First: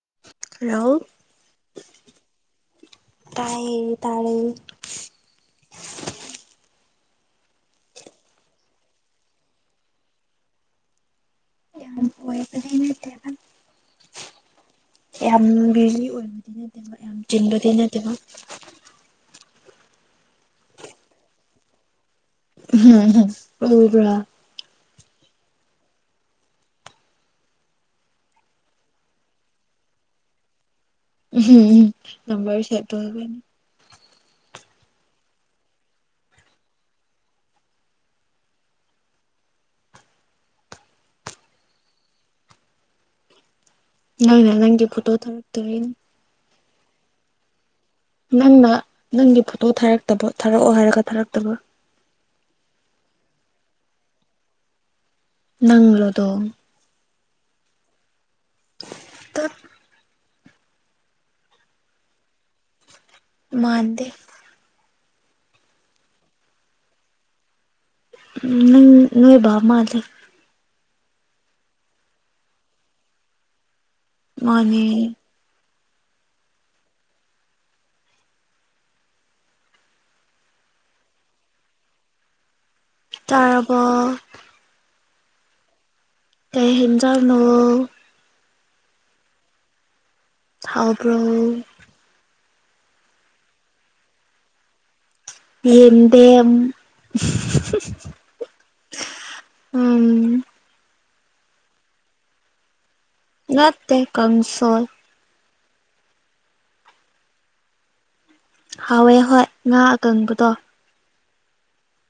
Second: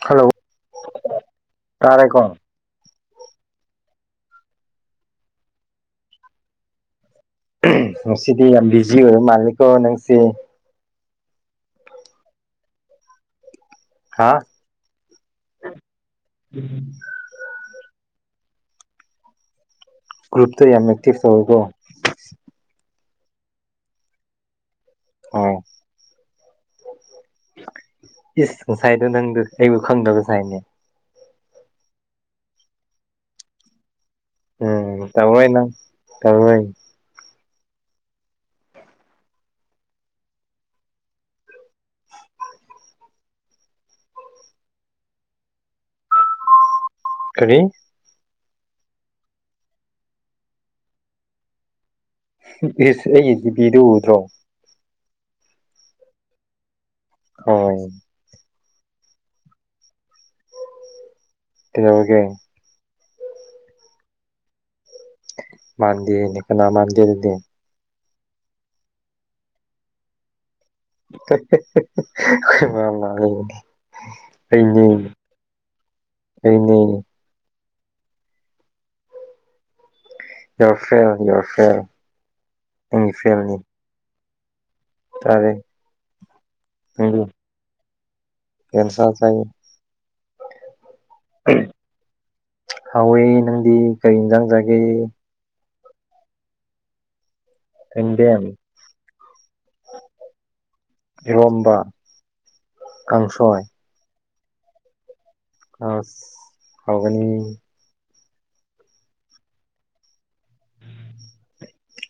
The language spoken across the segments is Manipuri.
ꯍꯜꯂꯣ ꯍꯂꯣ ꯇꯥꯔꯦꯀꯣ ꯇꯥꯏꯌ‌ꯦ ꯇꯥꯔꯦ꯫ ꯉꯁꯤꯗꯤ ꯌꯥꯝ ꯕꯤꯖꯤ ꯑꯣꯏꯕ ꯃꯥꯜꯂꯦꯀꯣ ꯅꯪꯁꯦ ꯣꯦꯠꯇꯦ ꯍꯥꯥ ꯌꯥꯝ ꯕꯤꯔꯖꯤ ꯑꯣꯏꯕꯗꯤ ꯅꯠꯇꯦꯕ ꯌꯥꯝ ꯆꯤꯟꯕꯗꯤ ꯅꯠꯇꯦꯕ꯫ ꯒ꯭ꯔꯨꯞꯇ ꯌꯥꯝ ꯑꯦꯛꯇꯤꯞ ꯑꫭꯏꯕ꯭ꯔꫭ꯫ ꯎꯝꯝ ꯑꯣ ꯄꯨ ꯑꯣ ꯏꯁ ꯉꯁꯥꯏꯗꯣ ꯅꯪꯗ ꯑꯩꯕꯨ ꯈꯪꯗꯕ ꯉꯁꯥꯏꯅꯦ ꯎꯝ ꯅꯝꯕꯔ ꯁꯦꯞ ꯇꯧꯗꯕꯤ꯫ ꯎꯝ ꯇꯧꯔꫭꯏ ꯅꯪ ꯇꯧꯔꫭꯏ꯫ ꯅꯅꯦ ꯅꯪꯒꯤ ꯐꯣꯇꯣ ꯊꯥꯔꯛꯛꯇꯦꯅꯦ ꯀꯔꯤ ꯅꯪꯅ ꯅꯪꯒꯤ ꯐꯣꯇꯣ ꯊꯥꯔꯛꯇꯕ ꯊꯥꯔꯛꯑꯣ ꯍꯥꯏꯔꯒ ꯊꯥꯔꯛꯇꯕ꯫ ꯑꯩ ꯕꯤꯗꯨ ꯎꯗ꯭ꯔꯣ ꯅꯪꯂꯣꯗꯣ ꯍ ꯇꯠ ꯍꯧꯒꯦ ꯃꯥꯥꯟꯗ ꯃꯥꯟꯗꯅ‌ꯦ ꯀꯅꯥ ꯃꯥꯟꯗ‌ꯦ ꯑꯗꯨꯗꯤ꯫ ꯅꯪ ꯅꯣꯏ ꯕꯥ ꯃꯥꯜꯂꯤ꯫ ꯃꯥꯅꯦ ꯑꯩꯅꯤ꯫ ꯑꯩꯅꯦ ꯖꯔꯐꯦꯦꯜ ꯌꯖꯔꯐꯦꯦꯜ ꯇꯥꯔꯕꯣ꯫ ꯇꯥꯔꯦ ꯀꯩ ꯍꯖꯥꯎꯅꯣ ꯀꯦꯟꯁ ꯆꯥꯏ ꯊꯥꯎꯕ꯭ꯔꯣ꯫ ꯍꯥꯎꯋꯦ ꯅꯪꯗꯤ ꯀꯩ ꯏꯟꯖꯥꯡ ꯆꯒꯦ꯫ ꯑꯦꯗ ꯌꯦꯟꯗꯦꯝ ꯎꯝ꯫ ꯏꯔꯣꯝꯕ ꯀꯥꯡꯁꯣꯏ ꯇꯩ ꯀꯝꯁꯣꯣꯔ ꯀꯥꯁ ꯐꯥꯎꯒꯅꯤ ꯍꯥꯎꯋꯦ ꯍꯣꯏ ꯉꯥ ꯑꯀꯪꯕꯗꯣ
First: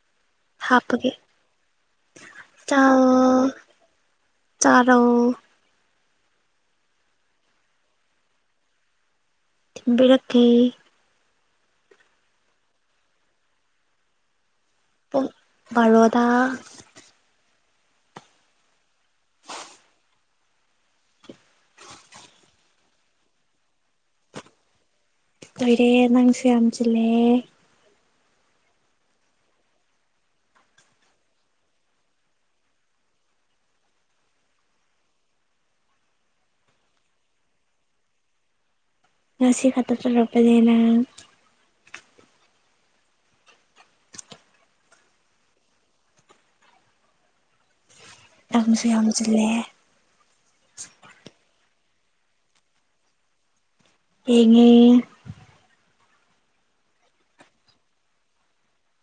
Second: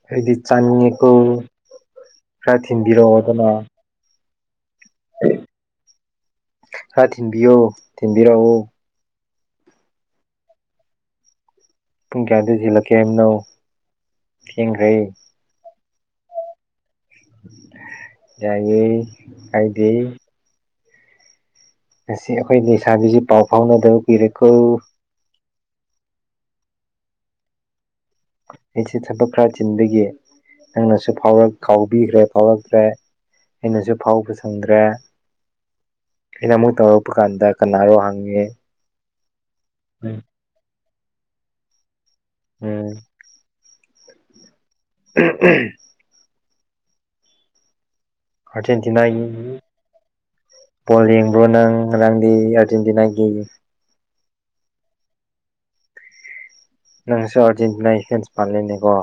ꯍꯥꯏꯗꯤ ꯆꯥꯅꯤꯡꯉꯛꯀꯨ ꯍꯥꯞꯄꯒꯤ ꯈꯔ ꯊꯤꯟꯕꯤꯔꯛꯑꯣ ꯑꯗꯨꯅ ꯆꯔꯣ ꯍꯥ ꯊꯤꯟꯕꯤꯌꯣ ꯊꯤꯟꯕꯤꯔꯛꯑꯣ ꯊꯝꯕꯤ ꯔꯈꯦ ꯄꯨꯡ ꯀꯌꯥꯗꯒꯤ ꯌ‌ꯦꯜꯂꯛꯀꯦ ꯍꯥꯏꯅꫭ ꯊꯦꯡꯈ꯭ꯔꯦ꯫ ꯕꯔꯣꯗ꯫ ꯌꯥꯏꯌ‌ꯦ ꯍꯥꯏꯗꯤ꯫ ꯉꯁꯤ ꯑꯈꯣꯏꯗꯤ꯫ ꯁꯥꯕꯤꯁꯤ ꯄꯥꯎ ꯐꯥꯎꯅꯗꯧ ꯀꯤꯔꯦꯀꯣ ꯑꯩꯣꯏꯔꯦ ꯅꯪꯁ ꯌꯥꯝꯁꯤꯂꯦ ꯑꯩꯁꯦ ꯊꯕꯛ ꯈꯔ ꯆꯤꯟꯗꯒꯤ ꯅꯪꯅꯁꯨ ꯐꯥꯎ ꯀꯥꯎꯕꯤꯈ꯭ꯔꯦ ꯐꯥꯎꯔꯛꯇ꯭ꯔꯦ ꯑꯩꯅꯁꯨ ꯐꯥꯎꯕ ꯆꯪꯗ꯭ꯔꯦ ꯑꯩꯅ ꯑꯃꯨꯛ ꯇꯧꯔꯛꯄ ꯀꯥꯟꯗ ꯀꯅꯥꯔꯣ ꯍꯪꯉꯦ ꯉꯁꯤ ꯎꯝ ꯈꯥꯁꯨꯂꯄꯦ ꯂꯩꯅ ꯎꯝ ꯎꯝ ꯎꯝ ꯅꯪꯁꯨ ꯌꯥꯝ ꯑꯔꯖꯦꯟꯇꯤꯅꯥꯒꯤ꯫ ꯆꯤꯜꯂꯦ ꯄꯣꯜ ꯌꯦꯡꯕ꯭ꯔꯣ ꯅꯪ ꯅꯪꯗꯤ ꯑꯥꯔꯖꯦꯟꯇꯤꯅꯥꯒꯤ ꯌꯦꯉ ꯅꯪꯁꯨ ꯑꯔꯖꯦꯟꯇꯤꯅꯥ ꯏꯐꯦꯟꯁ ꯄꯥꯟꯂꯤꯦꯅꯦꯀꯣ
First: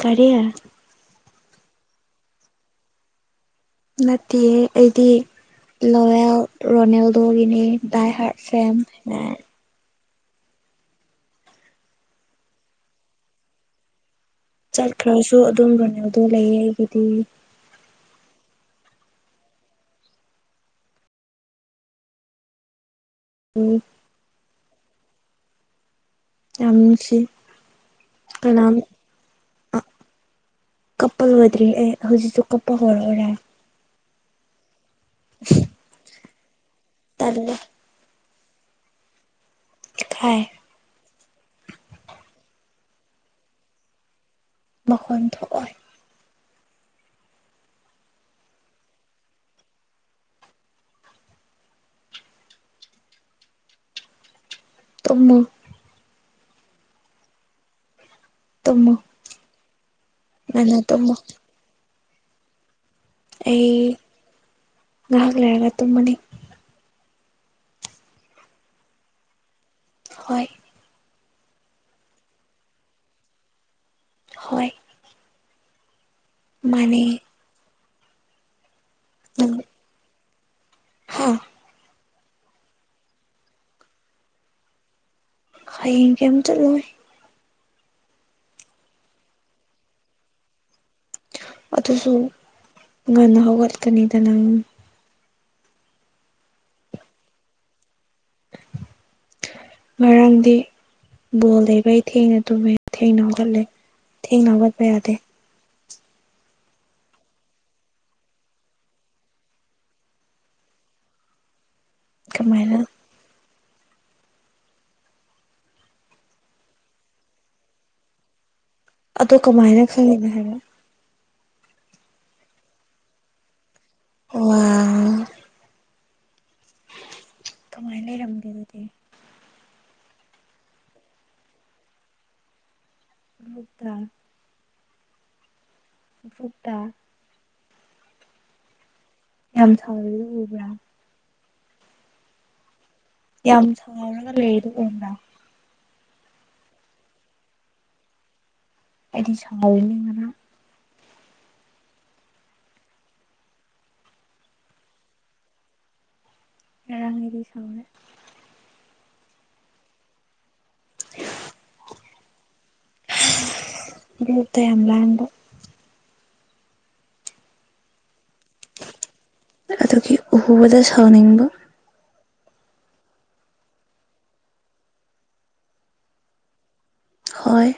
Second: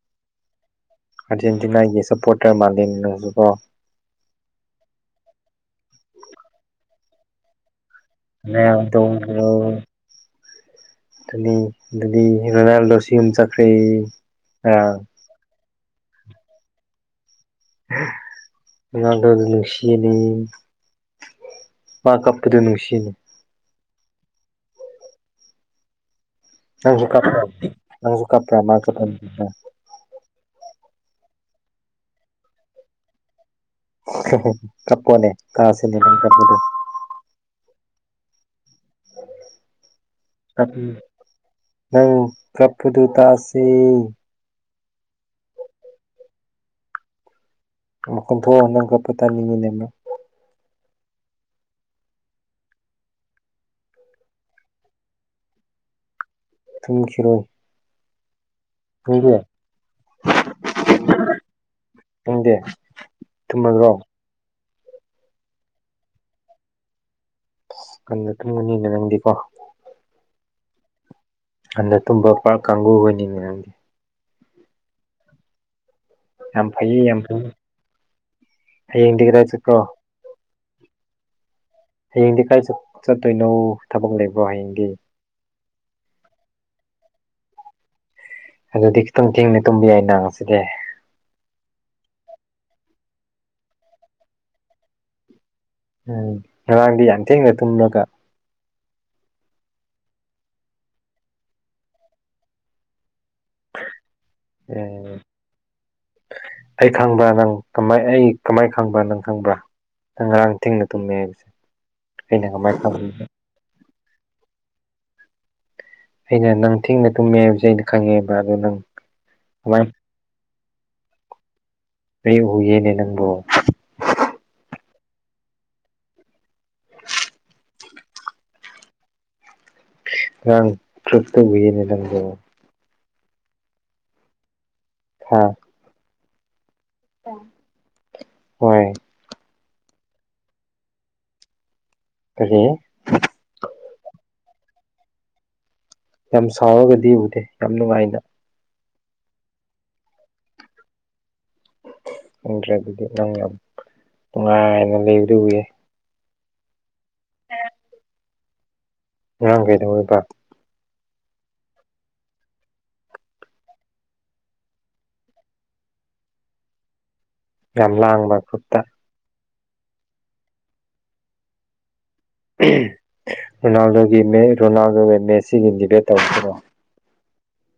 ꯀꯔꯤ꯫ ꯑꯔꯖꯦꯟꯇꯤꯅꯥꯒꯤ ꯁꯄꯣꯔꯇꯔ ꯃꯥꯜꯂꯤ ꯅꯪꯁꯨꯀꯣ꯫ ꯅꯠꯇꯦ ꯑꯩꯗꯤ ꯂꯣꯋꯦꯜ ꯔꯣꯅꯦꯜꯗꯣꯒꯤꯅꯤ ꯗꯥꯏ ꯍꯥꯊ ꯐꯥꯟ ꯔꯣꯅꯥꯜꯗꯣ ꯑ ꯑꯗꯨꯗꯤ ꯑꯗꯨꯗꯤ ꯔꯣꯅꯥꯜꯗꯣꯁꯤ ꯑꯃꯨꯝ ꯆꯠꯈ꯭ꯔꯦ ꯉꯔꯥꯡ ꯆꯠꯈ꯭ꯔꯁꯨ ꯑꯗꯨꯝ ꯔꯣꯅꯦꯜꯗꯣ ꯂꯩꯌꯦ ꯑꯩꯒꯤꯗꯤ [unintelligible] ꯃꯥ ꯀꯞꯄꯗ ꯅꯨꯡꯁꯤꯅꯤ ꯎꯝ ꯌꯥꯝ ꯅꯪꯁꯨ ꯅꯨꯡꯁꯤ ꯀ ꯅꯪꯁꯨ ꯀꯄ ꯀꯅꯥꯝ ꯃꯥ ꯀꯞꯄꯅꯤꯅ꯫ ꯀꯞꯄ ꯉꯣꯏꯗ꯭ꯔꯤ ꯑꯦ ꯍꯧꯖꯤꯛꯁꯨ ꯀꯞꯄ ꯍꯧꯔꯛꯎꯔꯦ ꯀꯞꯄꫭꯅꫭ ꯇꯥꯁꯤꯅ‌ꯦ ꯅꯪꯀꯞꯄꯗꫭ ꯇꯜꯂ‌ꯦ ꯊꯥꯏ꯫ ꯅꯪ ꯀꯞꯄꯗꯨꯨ ꯇꯥꯁ‌ꯦ꯫ ꯃꯈꯣꯟ ꯊꯣꯛꯑꫭꯏ꯫ ꯀꯨꯟꯊꯣꯛꯑꯒ ꯅꯪ ꯀꯛꯄ ꯇꯥꯅꯤꯡꯉꯤꯅꯦꯅ ꯇꯃ ꯊꯨꯝꯈꯤꯔꯣꯏ ꯇꯃ ꯍ ꯍ ꯃꯅꯥ ꯇꯃ ꯍꯗꯤꯦ ꯑꯩ ꯉꯥꯏ ꯍꯥꯛ ꯂꯏꯔꯒ ꯇꯨꯃꯝꯅꯤ ꯀꯟꯅ ꯈꯪꯒꯅꯤꯅ ꯅꯪꯗꯤꯀꯣ ꯍꯣꯏ ꯍꯟꯗ ꯇꯨꯝꯕ ꯄꯨꯔ ꯀꯥꯡꯒꯕꯨ ꯑꯣꯏꯅꯤꯅꯦ ꯅꯪꯗꯤ ꯍꯣꯏ ꯌꯥꯝ ꯃꯥꯅꯦ ꯐꯩꯌꯦ ꯌꯥꯝ ꯐꯩ ꯍꯌꯦꯡꯗꯤꯒꯗ ꯆꯠꯀ꯭ꯔꯣ ꯍꯥꯥ ꯍꯌꯦꯡꯗꯤ ꯀꯥꯏ ꯆꯠꯇꯣꯏꯅꯣ ꯊꯕꯛ ꯂꯩꯕ꯭ꯔꯣ ꯍꯌꯦꯡꯗꯤ ꯍꯌꯦꯡ ꯀꯩꯝ ꯆꯠꯂꯣꯏ ꯑꯗꯨꯗꯤ ꯈꯤꯇꯪ ꯊꯤꯡꯅ ꯇꯨꯝꯕ ꯌꯥꯏ ꯅꯥꯡꯁꯤꯗꯤ ꯑꯗꯨꯁꯨ ꯉꯟꯅ ꯍꯧꯒꯠꯀꯅꯤꯗ ꯅꯪ ꯎꯝ ꯉꯔꯥꯡꯗꯤ ꯌꯥꯝꯊꯦꯡꯅ ꯇꯨꯝꯂꯒ ꯉꯔꯥꯡꯗꯤ ꯕꯣꯜ ꯂꯩꯕꯩ ꯊꯦꯡꯅ ꯇꯨꯝꯃꯦ ꯊꯦꯡꯅ ꯍꯧꯒꯠꯂꯦ ꯊꯦꯡꯅ ꯍꯧꯒꯠꯄ ꯌꯥꯗꯦ ꯑꯣꯝ ꯑꯩ ꯈꯪꯕ꯭ꯔꯥ ꯅꯪ ꯀꯃꯥꯏ ꯑꯩ ꯀꯃꯥꯏꯅ ꯈꯪꯕ꯭ꯔꯥ ꯅꯪ ꯈꯪꯕ꯭ꯔꯥ ꯅꯪ ꯉꯔꯥꯡ ꯊꯤꯡꯅ ꯇꯨꯝꯃꯦ ꯍꯥꯏꯕꯁꯦ ꯑꯩꯅ ꯀꯃꯥꯏꯅ ꯐ ꯑꯩꯅ ꯅꯪ ꯊꯦꯡꯅ ꯇꯨꯝꯃꯦ ꯍꯥꯏꯕꯁꯦ ꯑꯩꯅ ꯈꯪꯉꯦꯕ ꯑꯗꯣ ꯅꯪ ꯑꯗꯣ ꯀꯃꯥꯏꯅ ꯈꯪꯜꯂꯤꯅ ꯍꯥꯏꯕ ꯑꯦ ꯎ ꯌꯦꯦꯅꯦ ꯅꯪꯕꯨꯣ ꯑ ꯀꯃꯥꯏꯅ ꯂꯩꯔꯝꯒꯦ ꯑꯗꯨꯗꯤ ꯔꯥꯡ ꯆꯛꯇ ꯅꯔꯪꯕ ꯗ ꯍꯥ ꯐꯨꯛꯇ ꯍꯣꯏ ꯌꯥꯝ ꯁꯥꯎꯋꯦꯗꯣ ꯎꯕ꯭ꯔꯥ ꯀꯔꯤ ꯌꯥꯝ ꯁꯥꯎꯔꯒ ꯂꯩꯗ ꯑꯣꯗ ꯌꯥꯝ ꯁꯥꯎꯔꯒꯗꯤ ꯎꯗꯦ ꯌꯥꯝ ꯅꯨꯡꯉꯥꯏꯅ ꯍꯥꯏꯗꯤ ꯁꯥꯏꯔꯤꯅꯤ ꯉꯥꯡ ꯈꯪꯗ꯭ꯔꯦ ꯑꯗꯨꯗꯤ ꯅꯪ ꯌꯥꯝ ꯅꯨꯡꯉꯥꯏꯅ ꯂꯩꯕꯗꯤ ꯎꯏꯌꯦ ꯑꯦꯔꯥꯡ ꯑꯦꯔꯤ ꯁꯅ ꯑꯉꯥꯡ ꯀꯩꯗꯧ ꯑꯣꯏꯕ ꯇ ꯌꯥꯝ ꯌꯥꯝ ꯂꯕ ꯌꯥꯝ ꯂꯥꯡꯕ ꯈꯨꯠꯇ ꯑꯗꯨꯒꯤ ꯎꯍꯨꯕꯗ ꯁꯥꯥꯎꯅꯤꯡꯕ ꯔꯣꯅꯥꯜꯗꯣꯒꯤ ꯔꯣꯅꯥꯜꯗꯣꯒ ꯃꯦꯁꯤꯒꯤ ꯗꯤꯕꯦꯠ ꯇꯧꯈꯤꯕ꯭ꯔꯣ ꯍꯣꯏ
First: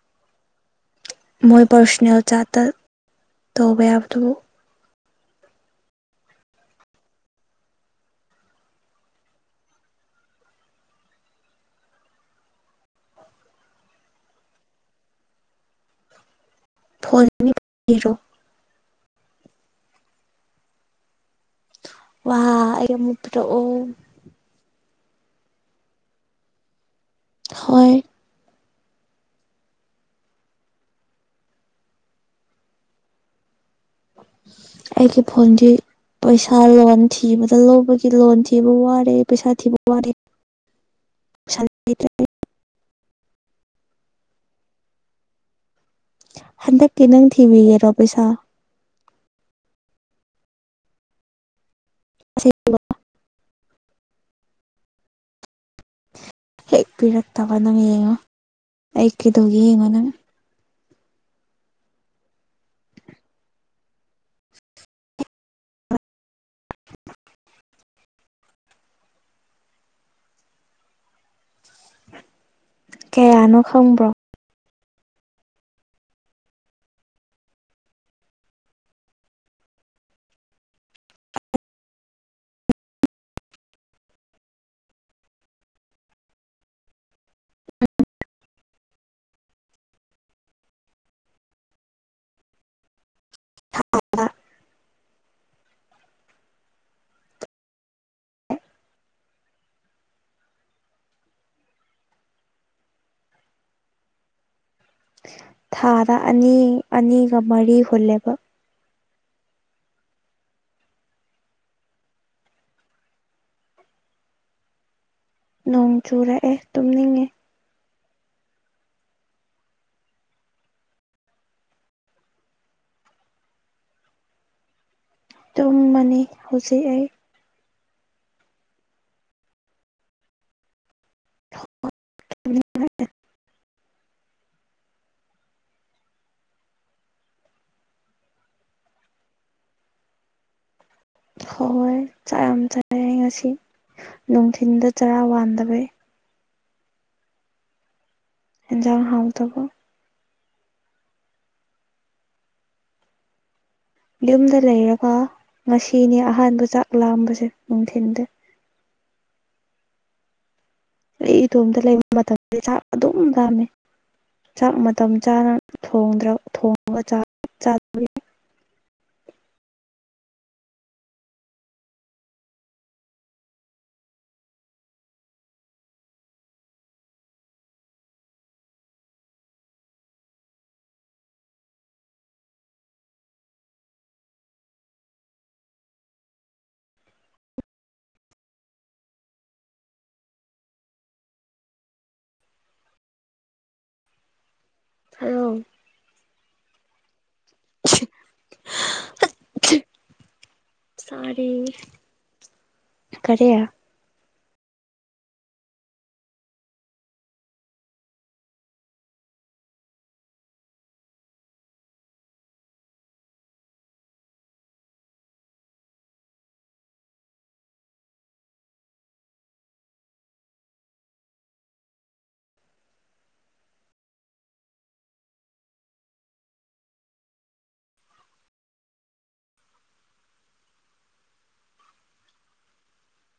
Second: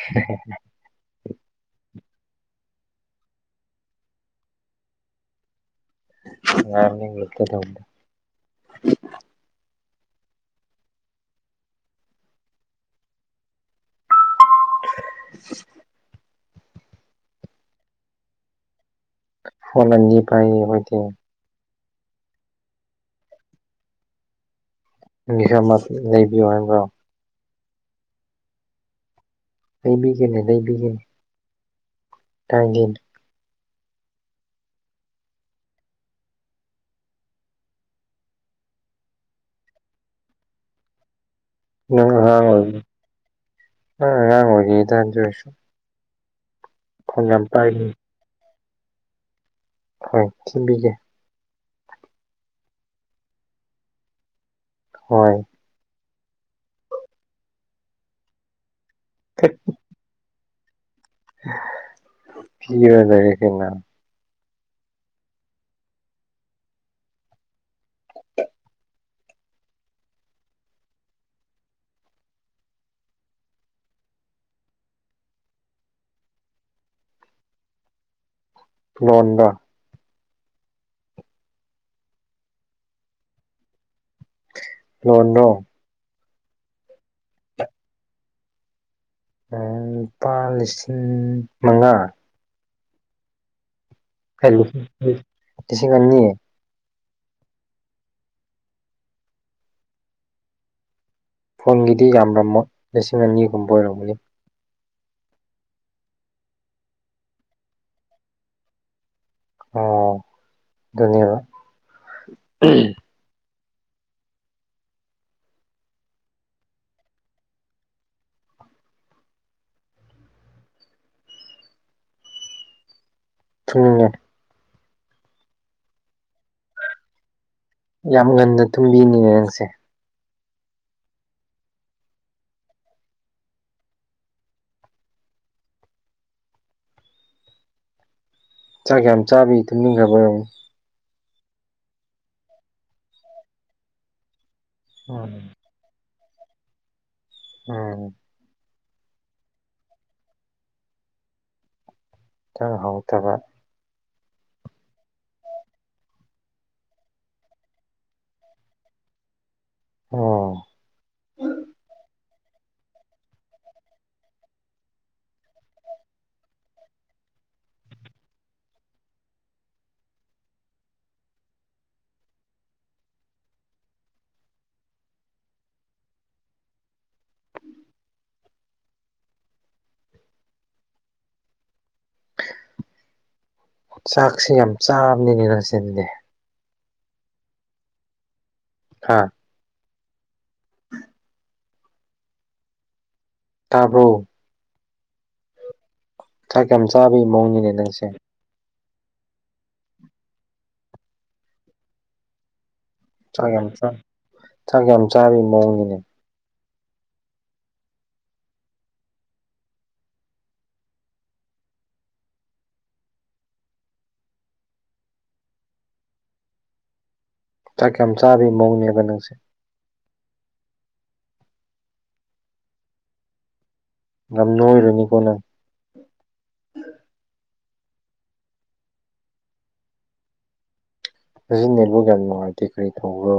ꯍ ꯍ ꯃꯣꯏ ꯄꯥꯔꯁꯣꯅꯦꯜ ꯆꯥꯠꯇ ꯇꯧꯕ ꯌꯥꯕꯗꯨꯕꯨ ꯉꯔ [inaudible] ꯐꯣꯟꯅꯤꯕꯤꯔꯣ ꯍꯣꯂꯅꯤ ꯄꯥꯏ ꯑꯣꯏꯗꯤ ꯋꯥ ꯑꯠꯇ꯭ꯔ ꯑꯣ ꯃꯤꯁ ꯑꯃ ꯂꯩꯕꯤꯌꯨ ꯍꯥꯏꯕ꯭ꯔꯣ ꯍꯣꯏ ꯂꯩꯕꯤꯒꯦꯅꯤ ꯂꯩꯕꯤꯒꯦꯅꯤ ꯇꯥꯡꯒꯤꯟ ꯑꯩꯒꯤ ꯐꯣꯟꯁꯤ ꯄꯩꯁꯥ ꯂꯣꯟ ꯊꯤꯕꯗ ꯂꯧꯕꯒꯤ ꯂꯣꯟ ꯊꯤꯕ ꯋꯥꯔꯦ ꯄꯩꯁꯥ ꯊꯤꯕ ꯋꯥꯔꯦ [inaudible] ꯄꯩꯁꯥ ꯂꯩꯇ꯭ꯔꯦ ꯥꯡꯉ ꯉꯉ ꯑꯣꯏꯗ ꯆꯣꯁꯣ ꯍꯟꯗꯛꯀꯤ ꯅꯪ ꯊꯤꯕꯒꯔꯣ ꯄꯥꯏꯒꯅꯨ ꯄꯩꯁꯥ ꯍ ꯊꯕꯤꯒꯦ ꯁꯤ ꯍꯣꯏ ꯍꯦꯛ ꯄꯤꯔꯛꯇꯕ ꯅꯪ ꯌꯦꯡꯉꯣ ꯍ ꯀꯗꯧꯒꯤ ꯌꯦꯡꯉꯣ ꯅꯪ ꯀ ꯑꯣꯏꯖꯒꯦ ꯀꯦꯅ ꯀꯌꯥꯅꯣ ꯈꯪꯕ꯭ꯔꯣ ꯂꯣꯉꯗ ꯂꯣꯟꯅꯣ ꯍ ꯂꯨꯄꯥ ꯂꯤꯁꯤꯡ ꯃꯉꯥ ꯍꯥ ꯈꯂ ꯇ ꯁꯤ ꯀꯅꯤꯌꯦ ꯐꯣꯟꯒꯤꯗꯤ ꯌꯥꯝꯔꯝꯃꯣ ꯂꯤꯁꯤꯡ ꯑꯅꯤꯒꯨꯝꯕ ꯑꯣꯏꯔꯝꯒꯅꯤ ꯊꯥꯗ ꯑꯅꯤ ꯑꯅꯤꯒ ꯃꯔꯤ ꯍꯨꯜꯂꯦꯕ ꯑꯣ ꯅ ꯅꯣꯡ ꯆꯨꯔꯛꯑꯦ ꯇꯨꯝꯅꯤꯡꯉꯦ ꯊꯨꯡꯉꯦ ꯇꯨꯝꯕꯅꯤ ꯍꯧꯖꯤꯛ ꯑꯩ ꯌꯥꯝ ꯉꯟꯅ ꯊꯨꯝꯕꯤꯅꯤꯉ ꯅꯪꯁꯦ [unintelligible] ꯆꯥꯛ ꯀꯌꯥꯝ ꯆꯥꯕꯤ ꯊꯨꯝꯅꯤꯡꯈꯕꯔꯣ ꯍ ꯍꯣꯏ ꯆꯥꯛ ꯌꯥꯝ ꯆꯥꯦ ꯉꯁꯤ ꯅꯨꯡꯊꯤꯟꯜꯗ ꯆꯔꯥ ꯎꯝ ꯋꯥꯟꯗꯕꯩ ꯎꯝ ꯖꯥꯡ ꯍꯥꯎꯇꯧꯕ ꯏꯈꯤꯇꯪ ꯍꯥꯎꯗꯕ ꯌꯨꯝꯗ ꯂꯩꯔꯒ ꯉꯁꯤꯅꯦ ꯑꯍꯥꯟꯕ ꯆꯥꯛ ꯂꯥꯝꯕꯁꯦ ꯅꯨꯡꯊꯤꯟꯗꯦ ꯑꯣ ꯑꯩ ꯏꯇꯣꯝꯇ ꯂꯩꯕ ꯃꯇꯝꯗ ꯆꯥꯛ ꯑꯗꯨꯝ ꯂꯥꯝꯃꯦ ꯆꯥꯛ ꯃꯇꯝ ꯆꯥꯅ ꯊꯣꯡꯉ ꯆꯥꯕ ꯆꯥꯛꯁꯤ ꯌꯥꯝ ꯆꯥꯕꯅꯤꯅꯦ ꯅꯪꯁꯤꯅꯦ ꯍꯥꯥ ꯇꯥꯔꯣ ꯑꯣ ꯊꯥꯛ ꯀ ꯌꯥꯝ ꯆꯥꯕꯒꯤ ꯃꯑꯣꯡꯅꯤꯅꯦ ꯅꯪꯁꯦ ꯁꯔ ꯆꯥꯛ ꯌꯥꯝ ꯆꯥꯛ ꯀꯌꯥꯝ ꯆꯥꯔꯤ ꯃꯑꯣꯡꯅꯤꯅꯦ ꯆꯥꯛ ꯀꯌꯥꯝ ꯆꯥꯕꯒꯤ ꯃꯑꯣꯡꯅꯦꯕ ꯅꯪꯁꯦ ꯌꯥꯝ ꯅꯣꯏꯔꯨꯅꯤꯀꯣ ꯅ ꯑꯗꯨꯖꯤ ꯅꯦꯠꯕꯨ ꯭ꯌꯥ ꯅꯨꯡꯉꯥꯏꯇꯦ ꯀꯔꯤ ꯇꯧꯕ꯭ꯔꯣ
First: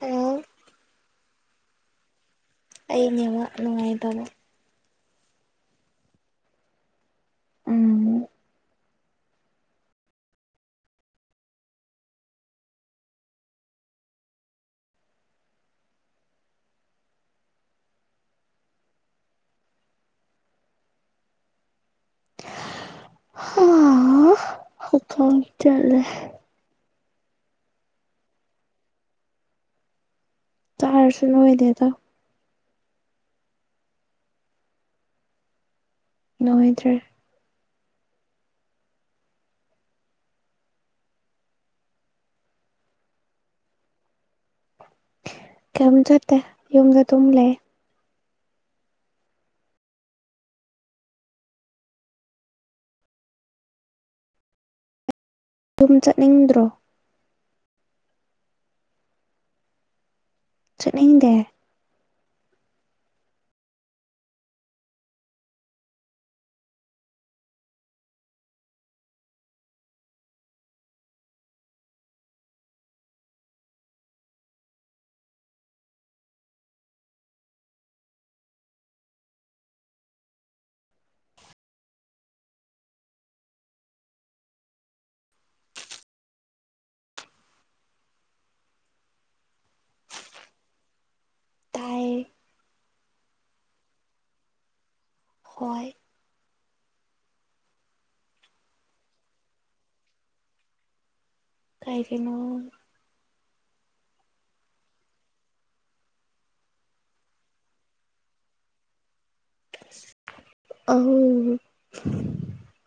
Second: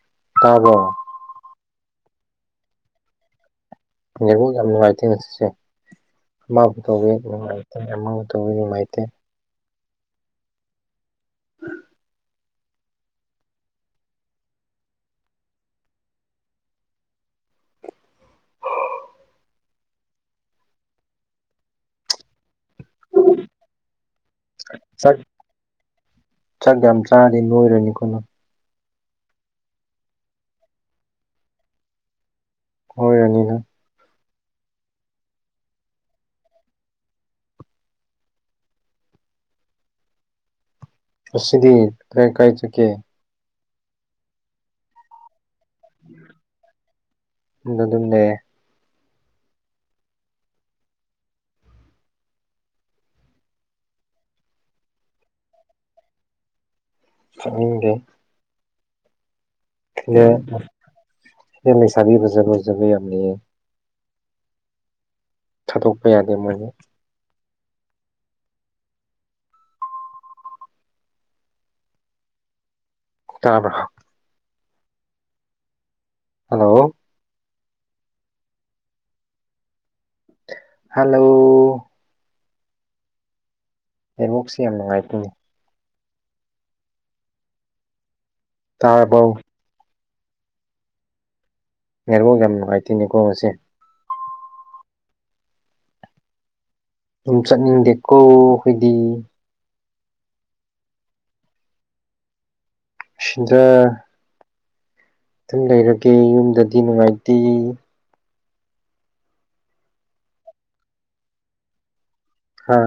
ꯍꯜꯂꯣ ꯇꯥꯕꯣ ꯑꯩꯉ ꯅꯨꯡꯉꯥꯏꯦ ꯉꯣ ꯌꯥꯝ ꯅꯨꯡꯉꯥꯏꯇꯦ ꯉꯁꯤꯁꯦ ꯑꯃꯕꯨ ꯇꯧꯕꯋꯤ ꯅꯨꯡꯉꯥꯏꯇꯦ ꯎꯝ ꯑꯃꯕꯨ ꯇꯧꯤ ꯅꯨꯡꯉꯥꯏꯇꯦ ꯠꯇ ꯎꯝ ꯆꯥꯛ ꯄ ꯆꯂꯦ ꯆꯥꯛ ꯌꯥꯝ ꯆꯥꯗꯤ ꯅꯣꯏꯔꯅꯤꯀꯣꯅ ꯇꯔꯁꯨ ꯑꯣꯏꯗꯦꯗ ꯍꯣꯏꯔꯅꯤ ꯅ ꯅꯨꯡꯉꯥꯏꯇ꯭ꯔꯦ ꯑꯁꯤꯗꯤ ꯀꯥꯏ ꯀꯥꯏ ꯆꯨꯀꯤꯦ ꯀꯩꯝ ꯆꯠꯇꯦ ꯌꯨꯝꯗ ꯑꯗꯨꯝ ꯂꯩ ꯑꯗꯨ ꯑꯗꯨꯦ ꯑꯗꯨꯨꯝ ꯆꯠꯅꯤꯡꯗ꯭ꯔꯣ ꯍꯒꯦ ꯑ ꯆꯠꯅꯗꯦ ꯁꯦꯝꯂꯤ ꯁꯥꯕꯤ ꯖꯔ ꯖ ꯃꯤ ꯌꯥꯝ ꯂꯩꯌꯦ ꯊꯥꯗꯣꯛꯄ ꯌꯥꯗꯦ ꯃꯣꯏꯅ ꯇꯥꯕ꯭ꯔꯣ ꯍꯜꯂꯣ ꯍꯜꯂꯣ ꯕꯣꯛꯁꯤꯦ ꯌꯥꯝ ꯅꯨꯡꯉꯥꯏꯇꯅꯦ ꯇꯥꯔꯦꯕꯧ ꯇꯥꯏꯌꯦ ꯉꯥꯏꯔꯤꯐꯣꯛ ꯌꯥꯝ ꯅꯨꯡꯉꯥꯏꯇꯦꯅꯤꯀꯣ ꯉꯁꯦ ꯍꯣꯏ ꯑꯗꯨꯝ ꯆꯠꯅꯤꯡꯗꯦꯀꯣ ꯑꯩꯈꯣꯏꯗꯤ ꯀꯥꯏꯒꯤꯅ ꯁꯤꯖꯔ ꯑꯗꯨꯝ ꯂꯩꯔꯒꯦ ꯌꯨꯝꯗꯗꯤ ꯅꯨꯡꯉꯥꯏꯇꯦ ꯑ ꯍꯥ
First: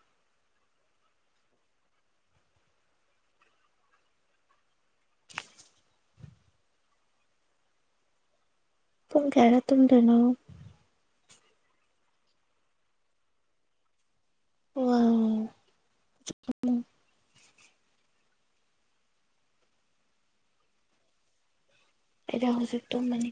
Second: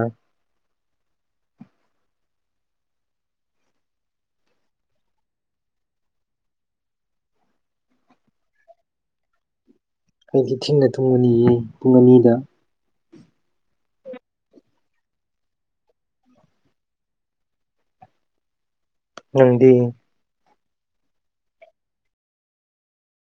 ꯨꯡ ꯈꯦꯔ ꯊꯗꯅꯣ ꯑꯩ ꯏ ꯊꯤꯅ ꯊꯨꯡ ꯑꯅꯤꯌꯦ ꯄꯨꯡ ꯑꯅꯤꯗ ꯑꯣ ꯅꯪꯗꯤ ꯑꯩꯗ ꯍꯧꯖꯤꯛꯛꯇꯣ ꯃꯅꯤ